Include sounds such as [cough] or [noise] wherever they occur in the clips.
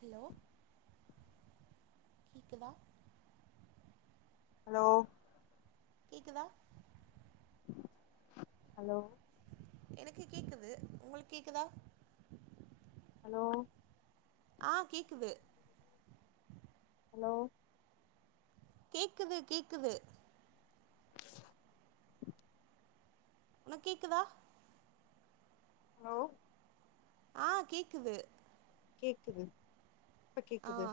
hello கேக்குதா hello கேக்குதா hello எனக்கு கேக்குது உங்களுக்கு கேக்குதா ஹலோ ஆ கேக்குது ஹலோ கேக்குது கேக்குது உன கேக்குதா ஹலோ ஆ கேக்குது கேக்குது இப்ப ஆ கேக்குது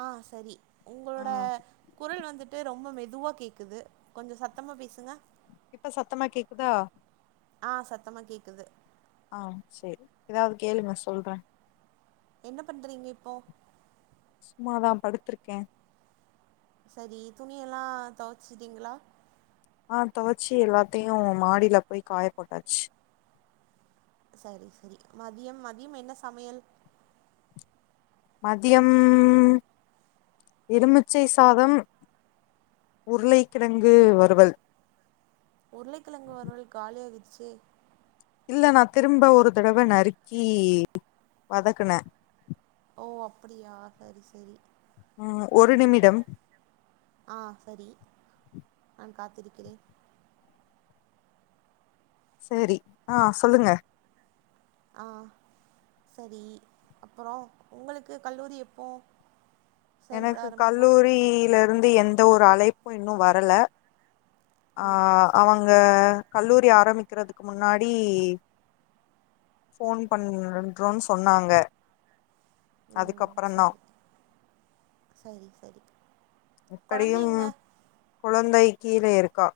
ஆ சரி ஆ உங்களோட குரல் வந்துட்டு ரொம்ப மெது மெதுவா கேக்குது கொஞ்சம் சத்தமா பேசுங்க இப்ப சத்தமா கேக்குதா ஆ சத்தமா கேக்குது ஆ சரி ஏதாவது கேளுங்க சொல்றேன் என்ன பண்றீங்க இப்போ சும்மாதான் படுத்திருக்கேன் சரி துணில்லாம் தொவச்சிட்டீங்களா ஆ தொவச்சி எல்லாத்தையும் மாடியில போய் காய போட்டாச்சு செரி செரி மதியம் மதியம் என்ன சமையல் மதியம் எலுமிச்சை சாதம் உருளை கிழங்கு வருவல் உருளைக்கிழங்கு வருவல் காலியாக வி செ இல்ல நான திரும்ப ஒரு தடவை நறுக்கி வதக்குனே ஓ அப்டியா செரி செரி ம் ஒரு நிமிடம் ஆ செரி நான காத்திருக்கிறேன் செரி ஆ சொல்லுங்க ஆஹ் சரி அப்புறம் உங்களுக்கு கல்லூரி எப்போ செயல்பட எனக்கு ஆரம்பிக்கு கல்லூரியில இருந்து எந்த ஒரு அழைப்பும் இன்னும் வரல ஆ ம் சரி அவங்க கல்லூரி ஆரம்பிக்கிறதுக்கு முன்னாடி போன் பண்றோன்னும் சொன்னாங்க ம் அதுக்கப்புறந்தா செரி செரி செரி எப்டியும் கெழந்த் முந்தை கீழ இருக்கா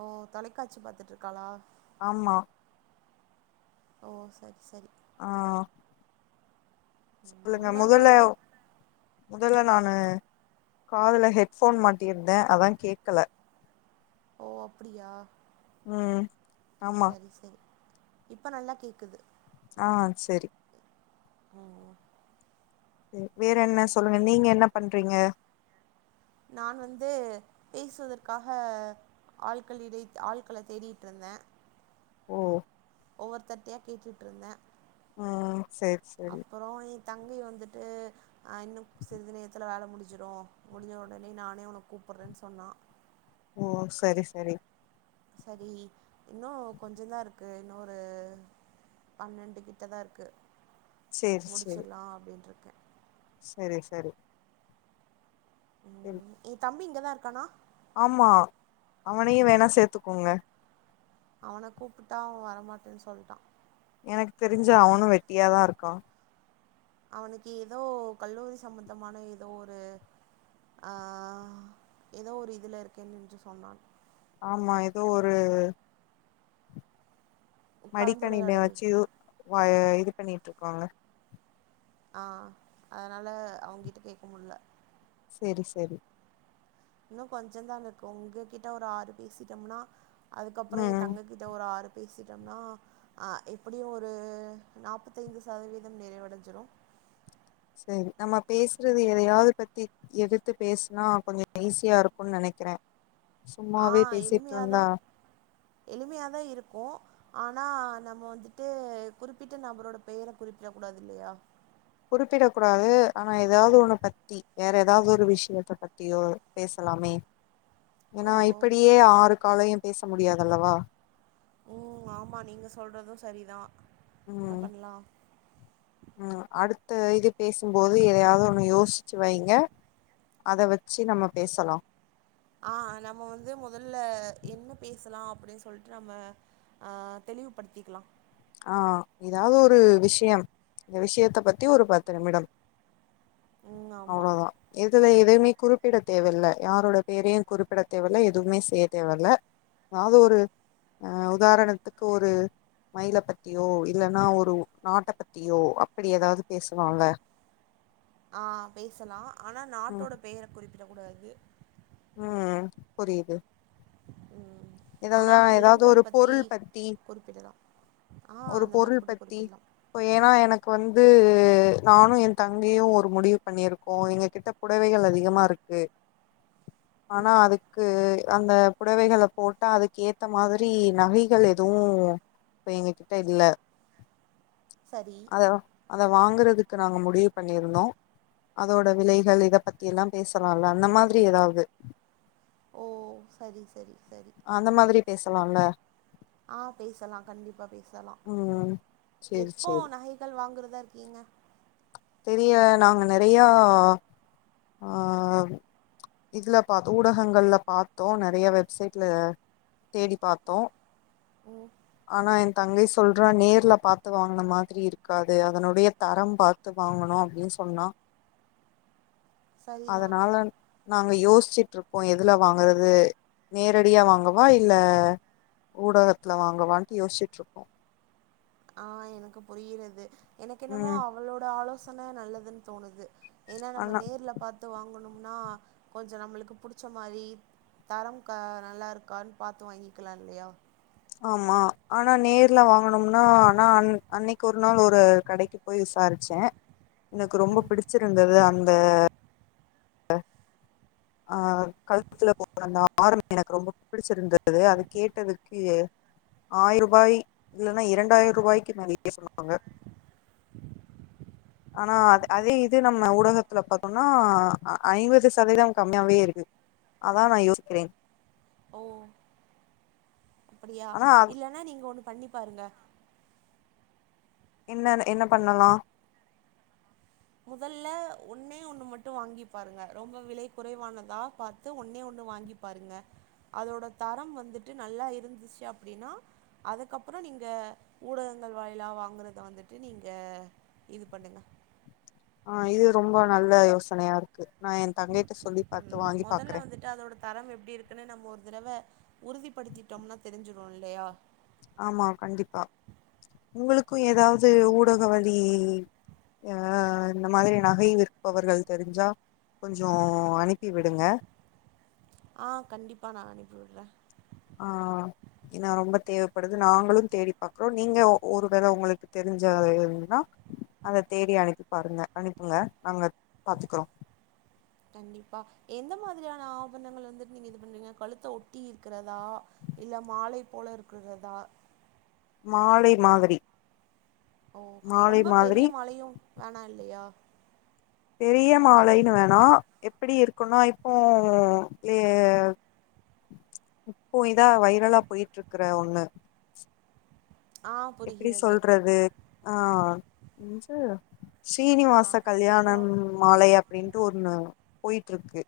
ஓ தொலைக்காட்சி பாத்துட்டு இருக்காளா ஆமா ஓ செரி செரி ஆஹ ம், சொல்லுங்க இன்னொரு முதல கொழந்தை முதல்ல நானு காதுல ஹெட் போன் மாட்டியிருந்தேன் அதான் கேக்கல ஓ அப்டியா ம் ஆமா செரி செரி இப்ப நல்லா கேக்குது ஆ செரி ம் வேற என்ன சொல்லுங்க நீங்க என்ன பண்றீங்க நான் வந்து பேசுவதற்காக ஆட்களிடை ஆட்களை தேடிட்டு இருந்தேன் ஓ ஓவர் கிட்டய கேட்டுட்டு இருந்தேன் ஆ செரி செரி எ தங்கை வந்துட்டு இன்னும் சிறிது நேரத்தில வேல நானே உனக்கு கூப்பிடடு்றேன்னு சொன்னான் ஓ செரி செரி சரி இன்னும் கொஞ்ச தான் இருக்கு இன்னொரு பன்னெண்டு கிட்டதான் இருக்கு செரி முடிச்சிடலாம் அப்டின் இருக்கேன் செரி செரி உம் ஏய் தம்பி இங்க தான் இருக்கானா ஆமா அவனையும் வேணா சேத்துக்கோங்க அவனை கூப்பிட்டா வரமாட்டேன்னு சொல்ட்டான் எனக்கு தெரிஞ்ச அவனும் வெட்டியாதான் இருக்கான் அவனுக்கு ஏதோ கல்லூரி சம்மந்தமான ஏதோ ஒரு ஆஹ ஏதோ ஒரு இதுல இருக்கேன்னு என்று சொன்னான் ஆமா ஏதோ ஒரு மடிக்கணில கலந்துரையாடல் வச்சு இது பண்ணிட்டு இருக்கங்க ஆஹ அதனால அவங்கிட்ட கேட்க முடியல செரி செரி இன்னும் கொஞ்சம் தான் இருக்கும் உங்ககிட்ட ஒரு ஆறு பேசிட்டோம்னா அதுகப்புறம் என் ம் தங்ககிட்ட ஒரு ஆறு பேசிட்டம்னா அஹ எப்படியும் ஒரு நாப்பத்தைந்து சதவீதம் நிறைவடைஞ்சிரும் சரி நம்ம பேசுறது எதையாவது பத்தி எடுத்து பேசனா கொஞ்சம் ஈஸியா இருக்கும்னு நினைக்கிறேன் ஆ எளிமையாதான் எளிமையாதான் இருக்கும் ஆனா நம்ம வந்துட்டு குறிப்பிட்ட நபரோட பெயர குறிப்பிட கூடாது இல்லையா குறிப்பிடக் கூடாது ஆனா ஏதாவது ஒண்ண பத்தி வேற ஏதாவது ஒரு விஷ்யத்த பத்தியோ பேசலாமே ஓ ஏன்னா இப்படியே ஆறு காலையும் பேச முடியாதல்லவா உம் ஆமா நீங்க சொல்றதும் சரிதான் என்ன பண்லாம் உம் அடுத்த இது பேசும்போது எதையாவது ஒண்ணு யோசிச்சு வைங்க அத வச்சு நம்ம பேசலாம் ஆஹ நம்ம வந்து முதல்ல என்ன பேசலாம் அப்படின்னு சொல்லிட்டு நம்ம அஹ தெளிவுபடுத்திக்கலாம் ஆ ஏதாவது ஒரு விஷயம் இந்த விஷயத்த பத்தி ஒரு பத்து நிமிடம் ம் ஆமா அவ்ளோ தான் எ இதுல எதயுமே குறிப்பிட தேவல யாரோட பேரையும் குறிப்பிட தேவல எதுவுமே செய்ய தேவல எதாது ஒரு அ உதாரணத்துக்கு ஒரு மயில பத்தியோ இல்லன்னா ஒரு நாட்ட பத்தியோ அப்டி ஏதாவது பேசலான்ல ஆ பேசலாம் ஆனா நாட்டோட பெயரை குறிப்பு விடக்கூடாது உம் புரியுது ம் ஆனா இதெல்லா ஏதாவது ஒரு விலங்குகள் பொருள் பத்தி குறிப்பிடலா ஆ ஒரு அந்த மாரி பொருள் கூட பத்தி குறிப்பிடலா இப்ப ஏன்னா எனக்கு இப்ப வந்து நானும் என் தங்கையும் ஒரு முடிவு பண்ணிருக்கோம் எங்க கிட்ட புடவைகள் அதிகமா இருக்கு ஆனா அதுக்கு அந்த புடவைகல போட்டா அதுக்கு ஏத்த மாதிரி நகைகள் எதுவும் இப்ப எங்க கிட்ட இல்ல சரி அத அத வாங்குறதுக்கு நாங்க முடிவு பண்ணியிருந்தோம் அதோட விலைகள் இதை பத்தி எல்லாம் பேசலாம்ல அந்த மாதிரி ஏதாவது [unintelligible] ஓ சரி சரி சரி பேசலாம்ல ஆஹ் பேசலா கண்டிப்பா பேசலா ம் சேரி எப்போ சேரி நகைகள் வாங்குறது எங்க இருக்கீங்க தெரிய நாங்க நெறைய ஆஹ் இதுல பாத்தோ ஊடகங்கள்ல பாத்தோ நெறைய வெப்சைட்ல தேடி பாத்தோ ம் ஆனா இ தங்கை சொல்றா நேர்ல பாத்து வாங்ன மாதிரி இருக்காது அதனுடைய தரம் ப பாத்து வாங்கனோ அப்டினு சொன்னா சரிதான் அதனால நாங்க யோசி யோசிச்சுட்டு இருக்கோ எதுல வாங்கறது நேரடியா வாங்கவா இல்ல ஊடகத்துல வாங்கவான்டு யோச்சுட்டு இருக்கோ ஆஹ் எனக்கு புரியறது எனக்கு என்னமோ ம் அவளோட ஆலோச ஆனா நல்லதுன் தோணுது ஏன்னா நம்ம ஆனா நேர்ல பாத்து வாங்கணும் ன்னா கொஞ்ச நம்ளுக்கு புடிச்ச மாரி தரம் க நல்லா இருக்கான்னு பாத்து வாங்கிக்கலா இல்லயா ஆமா ஆனா நேர்ல வாங்கனம்னா ஆனா அன் அன்னைக்கு ஒரு நாள் ஒரு கடைக்கு போய் விசாரிச்சே எனக்கு ரொம்ப ம் பிடிச்சிருந்தது அன் அ அ ஆஹ் கழுத்துல [inaudible] அந்த ஆரம் எனக்கு ரொம்ப பிடிச்சிருந்தது அது கேட்டதுக்கு ஆயிரூபாய் இல்லனா இரண்டாயிரரூபாய்க்கு [inaudible] சொன்னாங்க ஆனா அ - அதே இது நம்ம ஊடகத்துல பாத்தோனா ஐ ஐம்பது சதவீதம் கம்மியாவே இருக்குது அதா நா யோசிக்கிறேன் ஓ அப்டியா ஆனா இல்லன்னா நீங்க ஒன்னு பண்ணி பாருங்க என்ன இது என்ன பண்ணலா முதல்ல ஒண்ணே ஒண்ணு மட்டு வாங்கி பாருங்க ரொம்ப விலை குறைவானதா பாத்து ஒண்ணே ஒண்ணு வாங்கி பாருங்க அதோட தரம் வந்துட்டு நல்லா இருந்துச்சு அப்டினா அதுக்கப்புற நீங்க ஊடகங்கள் வாயிலா வாங்குறத வந்துட்டு நீங்க இது பண்ணுங்க ஆஹ இது ரொம்ப நல்ல யோசனையா இருக்கு நா என் தங்கைட்ட சொல்லி பாத்து உம் வாங்கி மொதல்ல பாக்குறே வந்துட்டு அதோட தரம் எப்டி இருக்குன்னு நம்ம ஒரு தடவ உறுதிப்படுத்திட்டோம்னா தெரிஞ்சிறோ இல்லையா ஆமா கண்டிப்பா உங்களுக்கு க்கு ஏதாவது ஊடக வழி அஹ் இந்த மாதிரி நகை விற்பவர்கள் தெரிஞ்சா கொஞ்ச அனுப்பி விடுங்க ஆஹ் கண்டிப்பா நா அனுப்பி விர்றே ஆஹ் ஏன்னா ரொம்ப தேவைப்படுது நாங்களு தேடி பாக்குறோ நீங்க ஒரு வேளை உங்களுக்கு தெரிஞ்ச [unintelligible] அத தேடி அனுப்பி பாருங்க அனுப்புங்க நாங்க பாத்துக்றோ கண்டிப்பா எந்த மாதிரியான ஆபணங்கள் வந்துட்டு நீங்க இது பண்றீங்க கழுத்த ஒட்டி இருக்கிறதா இல்ல மாலை போல இருக்கிறதா மாலை மாதிரி ஓ மாலை ரொம்ப மாதிரி பெரிய மாலையு வேணா இல்லையா பெரிய மாலைனு வேனா எப்படி இருக்குனா இப்போ லே இப்போ இதா வைரலா போயிட்ருக்குற ஒண்ணு ஆ எப்டி புரிகிறது சொல்றது ஆ [unintelligible] ஆ ஸ்ரீனிவாச இப்போ கல்யாணம் மாலை அப்டின்ட்டு ஒன்னு போயிட்டு இருக்கு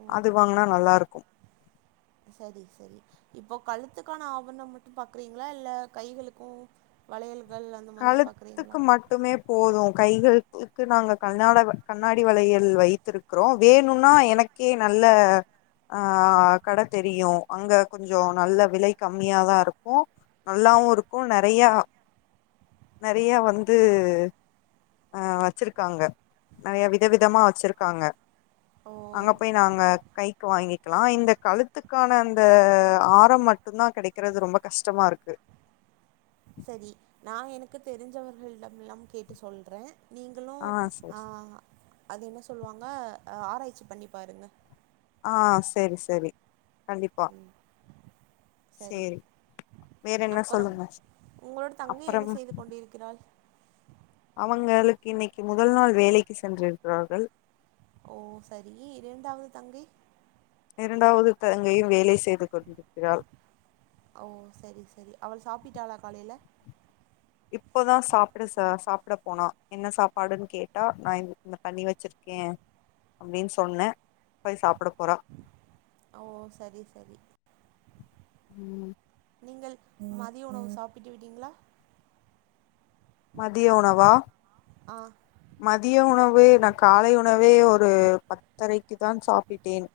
ம் அது வாங்குனா நல்லா இருக்கு சரி சரி இப்போ கழுத்துக்கான ஆபரணம் மட்டும் பாக்குறீங்களா இல்ல கைகளுக்கும் வளையல கழுத்துக்கு மட்டுமே போதும் கைகளுக்கு நாங்க கல்லான கண்ணாடி வலையல் வைத்திருக்கிறோம் வேணும்னா எனக்கே நல்ல ஆஹ் கடை தெரியும் அங்க கொஞ்சம் நல்ல விலை கம்மியாதான் இருக்கும் நல்லாவும் இருக்கும் நெறைய நெறையா வந்து ஆஹ் வச்சிருக்காங்க நெறைய விதவிதமா வச்சிருக்காங்க ஓ அங்க போயி நாங்க கைக்கு வாங்கிக்லாம் இந்த கழுத்துக்கான அந்த ஆரம் மட்டும்தான் கெடைக்கிறது ரொம்ப கஷ்டமா இருக்கு செரி நான் எனக்கு தெரிஞ்சவங்களிடலாம் கேட்டு சொல்றேன் ஆ நீங்களும்ஹ சரி அது என்ன சொல் சொல்லுவாங்க ஆராய்ச்சி பண்ணி பாருங்க ஆஹ் சேரி சேரி கண்டிப்பா ம் சரி சேரி வேற என்ன அப்புறம் சொல்லுங்க உங்களோட தங்கை என்ன அப்றம் செய்து கொண்டிருக்கிறாள் அவங்களுக் இன்னைக்கு முதல் நாள் வேலைக்கு சென்றிருக்கிறார்கள் ஓ சரி இண்டாவது தங்கை இரண்டாவது தங்கையும் வேலை செய்து கொண்டிருக்கிறாள் ஓ செரி செரி அவள் சாப்பிட்டாளா காலையில இப்போதா சாப்பிட சாப்பிட போனா என்ன சாப்பாடுன்னு கேட்டா நான் இந்த பண்ணி வச்சிருக்கேன் அப்புடின்னு சொன்னேன் போய் சாப்பிட போறா ஓ சரி சரி உம் நீங்கள் மதிய உணவு சாப்பிட்டு விட்டீங்களா மதிய உணவா ஆ மதிய உணவு நான் காலை உணவே ஒரு பத் தரைக்கு தான் சாப்பிட்டேன்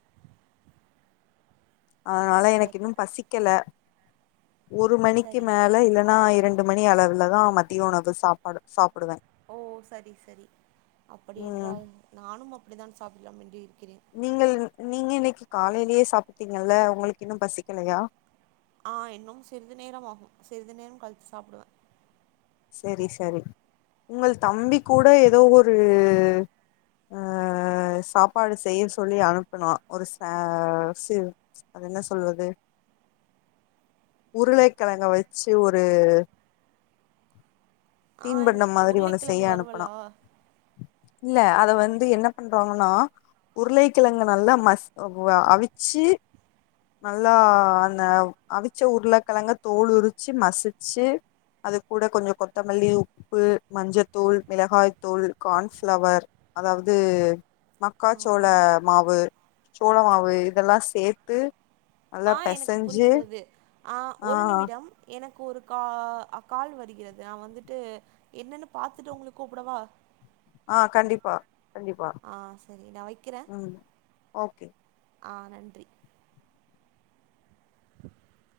அதனால எனக்கு சரி இன்னும் பசிக்கல ஒரு மணிக்கு சரி மேல இல்லன்னா ரெண்டு மணி அளவுல தான் மத்திய உணவு சாப்பாடு சாப்ப ஓ சரி சரி அப்படி ம் என்றால் நானும் அப்டி தான் சாப்பிடாண்டி நீங்கள் நீங்க இன்னைக்கு காலையிலயே சாப்பிட்டீங்கல்ல உங்களுக்கு இன்னும் பசிக்கிலையா ஆஹ் இன்னும் சிறிது நேரம் ஆகும் சிறிது நேரம் கழிச்சு சாப்புடுவே செரி செரி உங்கள் தம்பி கூட ஏதோ ஒரு அஹ் சாப்பாடு செய்ய சொல்லி அனுப்புனா ஒரு ச ச அது என்ன சொல்வது உருளைக்கிழங்க வச்சு ஒரு ஆ தீன்பண்ட எனக்கு மாதிரி ஒண்ணு உருளைக்கிழங்கு செய்ய அனுப்புனா வறுவலா இல்ல அத வந்து என்ன பண்றாங்கன்னா உருளைக்கிழங்கு நல்லா ம அவிச்சு நல்லா அந்த அவிச்ச உருளைக்கிழங்க தோல் உரிச்சு மசிச்சு அது கூட கொஞ்சம் கொத்தமல்லி உப்பு மஞ்சத்தூள் மிளகாய் தூள் கார்ன்ப்ளவர் அதாவது ஆ மக்காச்சோள மாவு சோள மாவு இதெல்லாம் சேத்து நல்லா ஆ எனக்கு பெசஞ்சு புரிகிறது ஆ ஒரு நிமிடம் எனக் ஒரு கா அ கால் வருகிறது நான் வந்துட்டு என்னன்னு பார்த்துட்டு உங்களுக்கு கூப்படவா ஆ கண்டிப்பா கண்டிப்பா சரி நான் வைக்கிறேன் ம் ஓகே ஆ நன்றி [inaudible]